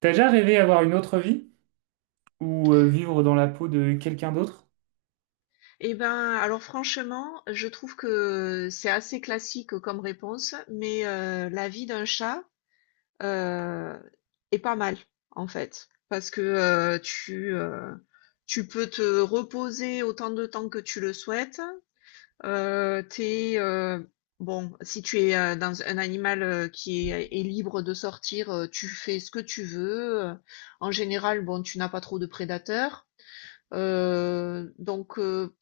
T'as déjà rêvé avoir une autre vie ou vivre dans la peau de quelqu'un d'autre? Eh ben, alors franchement, je trouve que c'est assez classique comme réponse, mais la vie d'un chat euh, est pas mal en fait, parce que tu peux te reposer autant de temps que tu le souhaites. T'es bon, si tu es dans un animal qui est libre de sortir, tu fais ce que tu veux. En général, bon, tu n'as pas trop de prédateurs. Donc,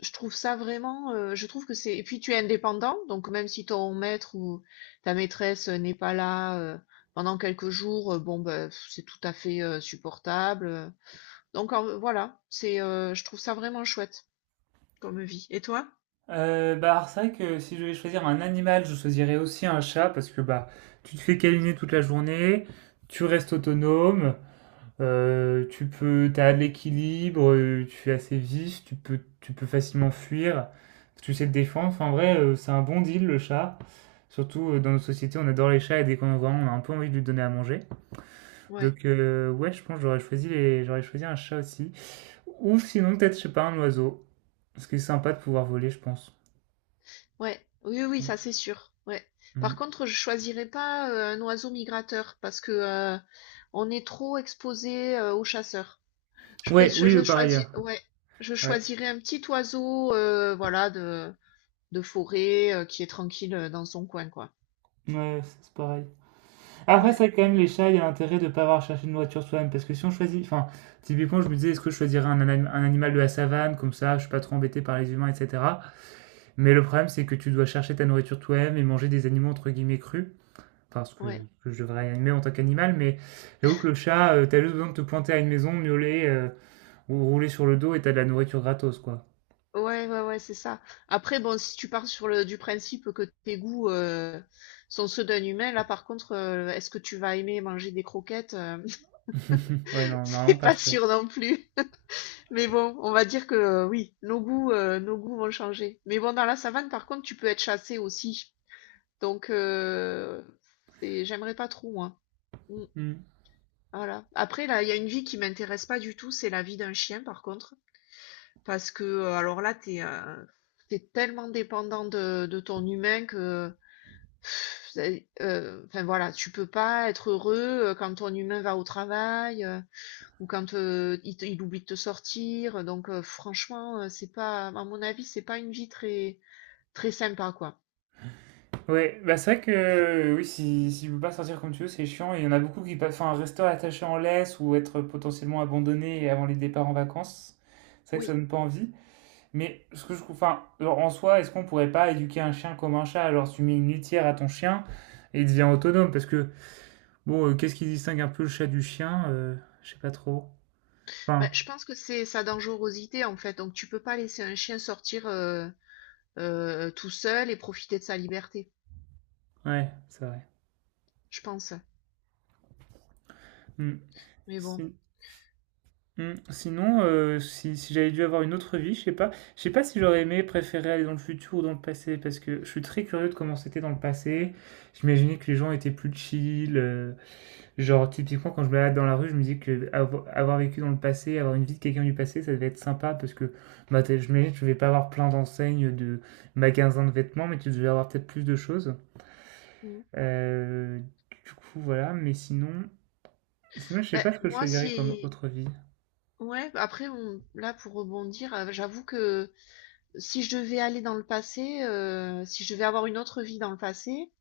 je trouve ça vraiment, je trouve que c'est et puis tu es indépendant, donc même si ton maître ou ta maîtresse, n'est pas là, pendant quelques jours, bon, bah, c'est tout à fait, supportable, donc en voilà, c'est, je trouve ça vraiment chouette comme vie. Et toi? Alors, c'est vrai que si je devais choisir un animal, je choisirais aussi un chat parce que bah tu te fais câliner toute la journée, tu restes autonome, tu peux, t'as de l'équilibre, tu es assez vif, tu peux facilement fuir, tu sais te défendre. Enfin, en vrai, c'est un bon deal le chat. Surtout dans nos sociétés, on adore les chats et dès qu'on en voit un, on a un peu envie de lui donner à manger. Ouais, Donc ouais, je pense que j'aurais choisi un chat aussi. Ou sinon, peut-être, je sais pas, un oiseau. Parce que c'est sympa de pouvoir voler, je pense. ouais, oui, oui, oui, ça c'est sûr, ouais. Par Mm. contre, je choisirais pas, un oiseau migrateur parce que, heu, on est trop exposé, aux chasseurs. Je, pré- Ouais, oui, je le pareil. choisis, ouais, je Ouais. choisirais un petit oiseau, voilà, de forêt, qui est tranquille dans son coin, quoi. Ouais, c'est pareil. Après, Ouais, ça, quand même, ouais, les chats, il y a l'intérêt de ne pas avoir cherché une voiture soi-même. Parce que si on choisit. Enfin, typiquement, je me disais, est-ce que je choisirais un animal de la savane, comme ça, je suis pas trop embêté par les humains, etc. Mais le problème, c'est que tu dois chercher ta nourriture toi-même et manger des animaux, entre guillemets, crus. Enfin, ouais, que je devrais aimer en tant qu'animal, mais j'avoue que le chat, tu t'as juste besoin de te pointer à une maison, miauler, ou rouler sur le dos et t'as de la nourriture gratos, quoi. ouais, ouais, ouais, c'est ça. Après, bon, si tu pars sur le du principe que tes goûts sont ceux d'un humain, là, par contre, est-ce que tu vas aimer manger des croquettes? Ouais, non, C'est normalement pas pas trop. sûr non plus. Mais bon, on va dire que oui, nos goûts vont changer. Mais bon, dans la savane, par contre, tu peux être chassé aussi. Donc, j'aimerais pas trop, moi. Mmh, Hmm. voilà. Après là, il y a une vie qui m'intéresse pas du tout, c'est la vie d'un chien par contre. Parce que, alors là, t'es tellement dépendant de ton humain que pff, c'est enfin voilà, tu peux pas être heureux, quand ton humain va au travail, ou quand, il oublie de te sortir, donc franchement, c'est pas à mon avis, c'est pas une vie très très sympa, quoi. Ouais, bah c'est vrai que oui, si tu peux pas sortir comme tu veux, c'est chiant. Il y en a beaucoup qui passent enfin, rester attaché en laisse ou être potentiellement abandonné avant les départs en vacances. C'est vrai que ça Oui. donne pas envie. Mais ce que je trouve, enfin, genre, en soi, est-ce qu'on pourrait pas éduquer un chien comme un chat? Genre, tu mets une litière à ton chien et il devient autonome parce que bon, qu'est-ce qui distingue un peu le chat du chien? Je sais pas trop. Bah, Enfin, je pense que c'est sa dangerosité, en fait, donc tu peux pas laisser un chien sortir, tout seul et profiter de sa liberté, ouais, c'est vrai. je pense. Hmm. Mais bon, Si- Mm. Sinon, si, si j'avais dû avoir une autre vie, je sais pas si j'aurais aimé préférer aller dans le futur ou dans le passé, parce que je suis très curieux de comment c'était dans le passé. J'imaginais que les gens étaient plus chill, genre typiquement quand je me balade dans la rue, je me dis que avoir vécu dans le passé, avoir une vie de quelqu'un du passé, ça devait être sympa, parce que bah, je m'imagine que je vais pas avoir plein d'enseignes de magasins de vêtements, mais tu devais avoir peut-être plus de choses. mmh. Euh, voilà, mais sinon, sinon, je sais Beh, pas ce que je moi choisirais comme si autre vie. ouais, après on là pour rebondir, j'avoue que si je devais aller dans le passé, si je devais avoir une autre vie dans le passé,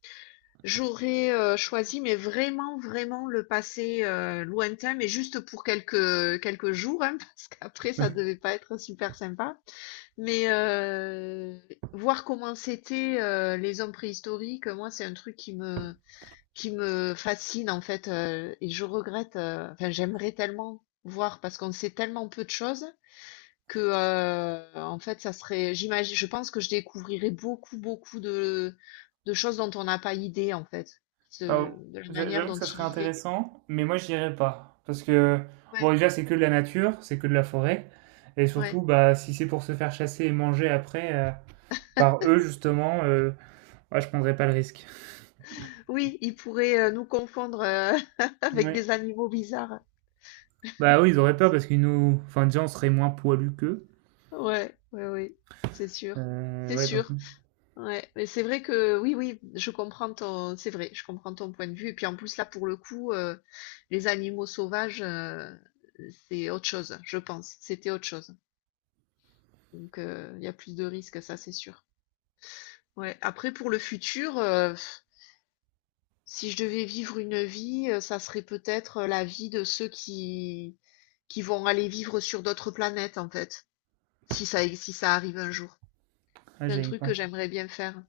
j'aurais, choisi mais vraiment, vraiment le passé, lointain, mais juste pour quelques, quelques jours, hein, parce qu'après ça devait pas être super sympa. Mais, voir comment c'était les hommes préhistoriques, moi c'est un truc qui me fascine en fait et je regrette enfin j'aimerais tellement voir parce qu'on sait tellement peu de choses que en fait ça serait j'imagine je pense que je découvrirais beaucoup beaucoup de choses dont on n'a pas idée en fait Euh, de la manière J'avoue que dont ça ils serait vivaient. intéressant, mais moi j'irais pas. Parce que, bon, Ouais, déjà c'est que de la nature, c'est que de la forêt. Et surtout, ouais, bah, si c'est pour se faire chasser et manger après par eux, justement, bah, je prendrais pas le risque. oui, ils pourraient nous confondre avec Ouais. des animaux bizarres. Bah oui, ils auraient peur parce qu'ils nous. Enfin, déjà, on serait moins poilus qu'eux. Ouais, ouais, oui, c'est sûr, c'est Ouais, donc, sûr. Ouais, mais c'est vrai que oui, oui, c'est vrai, je comprends ton point de vue. Et puis en plus, là, pour le coup, les animaux sauvages, c'est autre chose, je pense. C'était autre chose. Donc, il y a plus de risques, ça, c'est sûr. Ouais. Après, pour le futur, si je devais vivre une vie, ça serait peut-être la vie de ceux qui vont aller vivre sur d'autres planètes, en fait, si ça arrive un jour. là, C'est un j'y truc que pense. j'aimerais bien faire.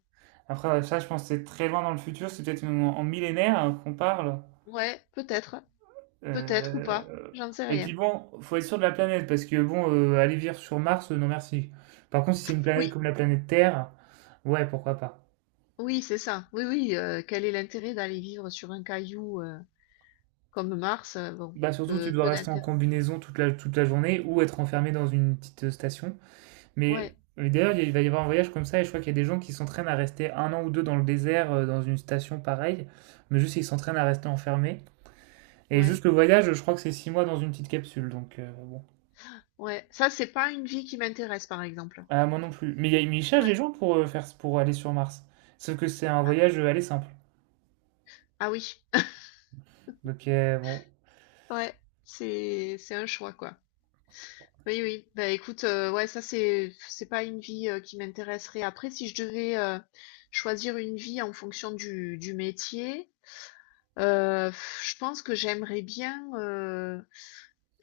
Après, ouais, ça, je pense que c'est très loin dans le futur, c'est peut-être en en millénaire hein, qu'on parle. Ouais, peut-être, peut-être ou pas, Euh, j'en sais Et puis rien. bon, faut être sûr de la planète parce que bon, aller vivre sur Mars, non merci. Par contre, si c'est une planète Oui. comme la planète Terre, ouais, pourquoi pas. Oui, c'est ça. Oui, oui, quel est l'intérêt d'aller vivre sur un caillou, comme Mars, bon, Bah surtout, tu peu dois peu rester en d'intérêt. combinaison toute la journée ou être enfermé dans une petite station. Ouais, Mais d'ailleurs, il va y avoir un voyage comme ça et je crois qu'il y a des gens qui s'entraînent à rester un an ou deux dans le désert, dans une station pareille, mais juste ils s'entraînent à rester enfermés. Et ouais, juste le voyage, je crois que c'est six mois dans une petite capsule, donc bon. ouais. Ça, c'est pas une vie qui m'intéresse, par exemple. Ah, moi non plus. Mais, mais ils cherchent des Ouais. gens pour, pour aller sur Mars. Sauf que c'est un Ah, voyage aller simple. ah, oui. Donc, bon. Ouais, c'est un choix, quoi. Oui, oui. Bah, écoute, ouais, ça, c'est pas une vie, qui m'intéresserait. Après, si je devais, choisir une vie en fonction du métier, heu, je pense que j'aimerais bien, heu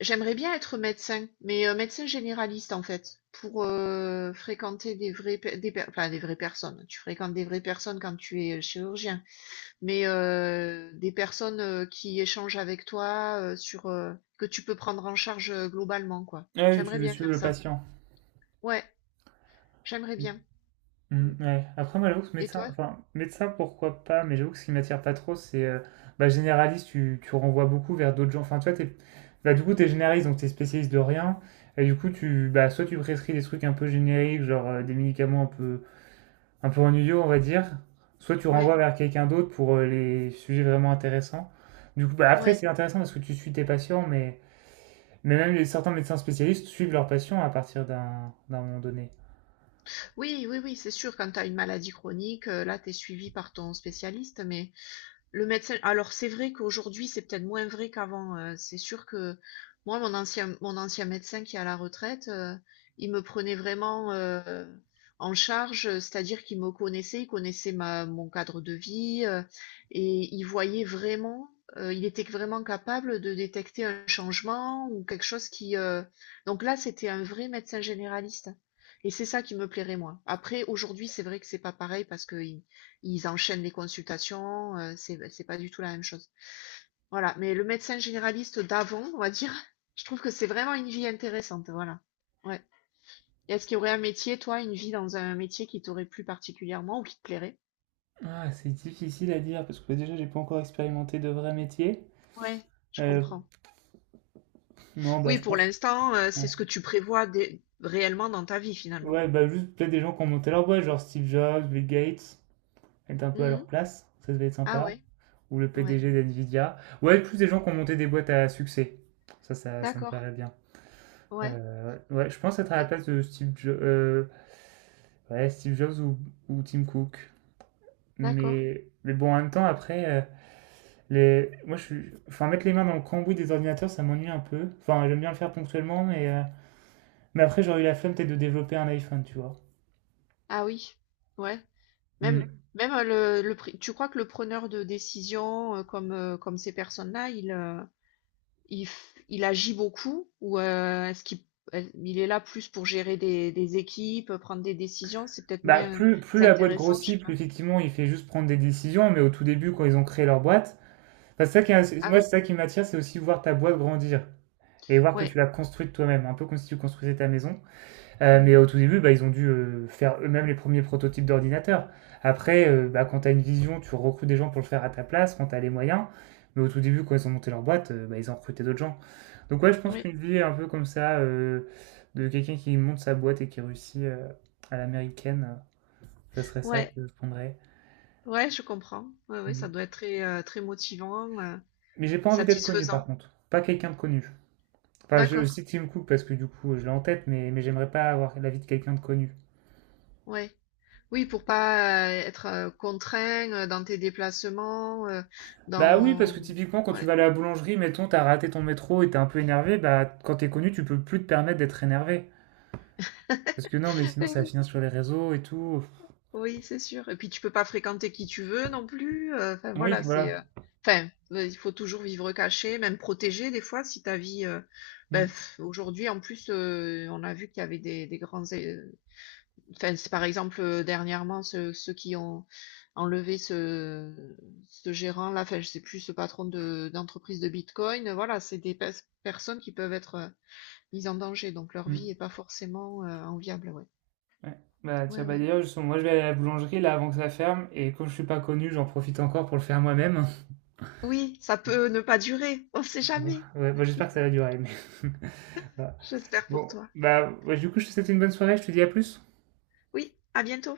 J'aimerais bien être médecin, mais médecin généraliste en fait, pour fréquenter des vraies, pe- des per- enfin, des vraies personnes. Tu fréquentes des vraies personnes quand tu es chirurgien, mais des personnes qui échangent avec toi sur que tu peux prendre en charge globalement quoi. Ah oui, tu J'aimerais veux bien suivre faire le ça. patient. Ouais, j'aimerais Mm. bien. Mm. Mm, ouais. Après, moi, j'avoue que Et toi? Médecin, pourquoi pas, mais j'avoue que ce qui m'attire pas trop, c'est bah, généraliste, tu renvoies beaucoup vers d'autres gens. Enfin, toi, t'es, bah, du coup, t'es généraliste, donc t'es spécialiste de rien. Et du coup, tu, bah, soit tu prescris des trucs un peu génériques, genre des médicaments un peu ennuyeux, on va dire. Soit tu Ouais, renvoies vers quelqu'un d'autre pour les sujets vraiment intéressants. Du coup, bah, après, ouais. c'est intéressant parce que tu suis tes patients, mais même certains médecins spécialistes suivent leurs patients à partir d'un moment donné. Oui, oui, oui, c'est sûr. Quand tu as une maladie chronique, là, tu es suivi par ton spécialiste, mais le médecin, alors c'est vrai qu'aujourd'hui, c'est peut-être moins vrai qu'avant. C'est sûr que moi, mon ancien médecin qui est à la retraite, il me prenait vraiment en charge, c'est-à-dire qu'il me connaissait, il connaissait mon cadre de vie et il voyait vraiment, il était vraiment capable de détecter un changement ou quelque chose qui. Donc là, c'était un vrai médecin généraliste. Et c'est ça qui me plairait, moi. Après, aujourd'hui, c'est vrai que c'est pas pareil parce que ils enchaînent les consultations, c'est pas du tout la même chose. Voilà, mais le médecin généraliste d'avant, on va dire, je trouve que c'est vraiment une vie intéressante, voilà. Ouais. Et est-ce qu'il y aurait un métier, toi, une vie dans un métier qui t'aurait plu particulièrement ou qui te plairait? Ah, c'est difficile à dire parce que bah, déjà, j'ai pas encore expérimenté de vrai métier. Ouais, je Euh, comprends. non, bah, Oui, je pour pense. l'instant, c'est Bon. ce que tu prévois réellement dans ta vie finalement. Ouais, bah, juste peut-être des gens qui ont monté leur boîte, genre Steve Jobs, Bill Gates, être un peu à leur Mhm. place, ça devait être Ah sympa. ouais, Ou le ouais. PDG d'NVIDIA. Ouais, plus des gens qui ont monté des boîtes à succès. Ça me D'accord. plairait bien. Ouais. Ouais, je pense être à Euh, la place de ouais, Steve Jobs ou Tim Cook. D'accord. Mais bon, en même temps, après, moi, je suis... enfin, mettre les mains dans le cambouis des ordinateurs, ça m'ennuie un peu. Enfin, j'aime bien le faire ponctuellement, mais après, j'aurais eu la flemme peut-être de développer un iPhone, tu vois. Ah oui. Ouais. Même, Hmm. même le, pri- tu crois que le preneur de décision, comme ces personnes-là, il agit beaucoup ou est-ce qu'il il est là plus pour gérer des équipes, prendre des décisions? C'est peut-être Bah, moins, plus c'est la boîte intéressant, je sais grossit, pas. plus effectivement, il fait juste prendre des décisions, mais au tout début, quand ils ont créé leur boîte, enfin, c'est ça qui, est- Ah moi, c'est oui, ça qui m'attire, c'est aussi voir ta boîte grandir et voir que tu ouais, l'as construite toi-même, un peu comme si tu construisais ta maison. Mais mm, au tout début, bah, ils ont dû faire eux-mêmes les premiers prototypes d'ordinateurs. Après, bah, quand tu as une vision, tu recrutes des gens pour le faire à ta place, quand tu as les moyens. Mais au tout début, quand ils ont monté leur boîte, bah, ils ont recruté d'autres gens. Donc ouais, je pense ouais, qu'une vie un peu comme ça, de quelqu'un qui monte sa boîte et qui réussit à l'américaine, ça serait ça ouais, que je prendrais. ouais, je comprends. Ouais, ouais, ça doit être très, très motivant, Mais j'ai pas et envie d'être connu satisfaisant. par contre. Pas quelqu'un de connu. Enfin, je D'accord, cite Tim Cook parce que du coup, je l'ai en tête, mais j'aimerais pas avoir la vie de quelqu'un de connu. ouais. Oui, pour pas être contraint dans tes déplacements, Bah oui, parce dans, que typiquement, quand tu ouais. vas à la boulangerie, mettons, t'as raté ton métro et t'es un peu énervé, bah quand t'es connu, tu peux plus te permettre d'être énervé. Parce que non, mais sinon, Eh ça va oui, finir sur les réseaux et tout. oui, c'est sûr. Et puis tu peux pas fréquenter qui tu veux non plus. Enfin Oui, voilà, voilà. c'est. Enfin, il faut toujours vivre caché, même protégé des fois si ta vie. Ben, Mm, pff, aujourd'hui en plus, on a vu qu'il y avait des grands. Enfin, c'est par exemple dernièrement ceux qui ont enlevé ce gérant là. Enfin, je sais plus ce patron de d'entreprise de Bitcoin. Voilà, c'est des personnes qui peuvent être mises en danger, donc leur vie mm, est pas forcément enviable. Ouais. ouais. Bah tiens, Ouais, bah ouais. d'ailleurs, justement, moi je vais aller à la boulangerie là avant que ça ferme, et comme je suis pas connu, j'en profite encore pour le faire moi-même. Oui, ça peut ne pas durer, on sait jamais. Ouais, bah, j'espère que ça va durer, mais... voilà. J'espère pour Bon, toi. bah ouais, du coup, je te souhaite une bonne soirée, je te dis à plus. Oui, à bientôt.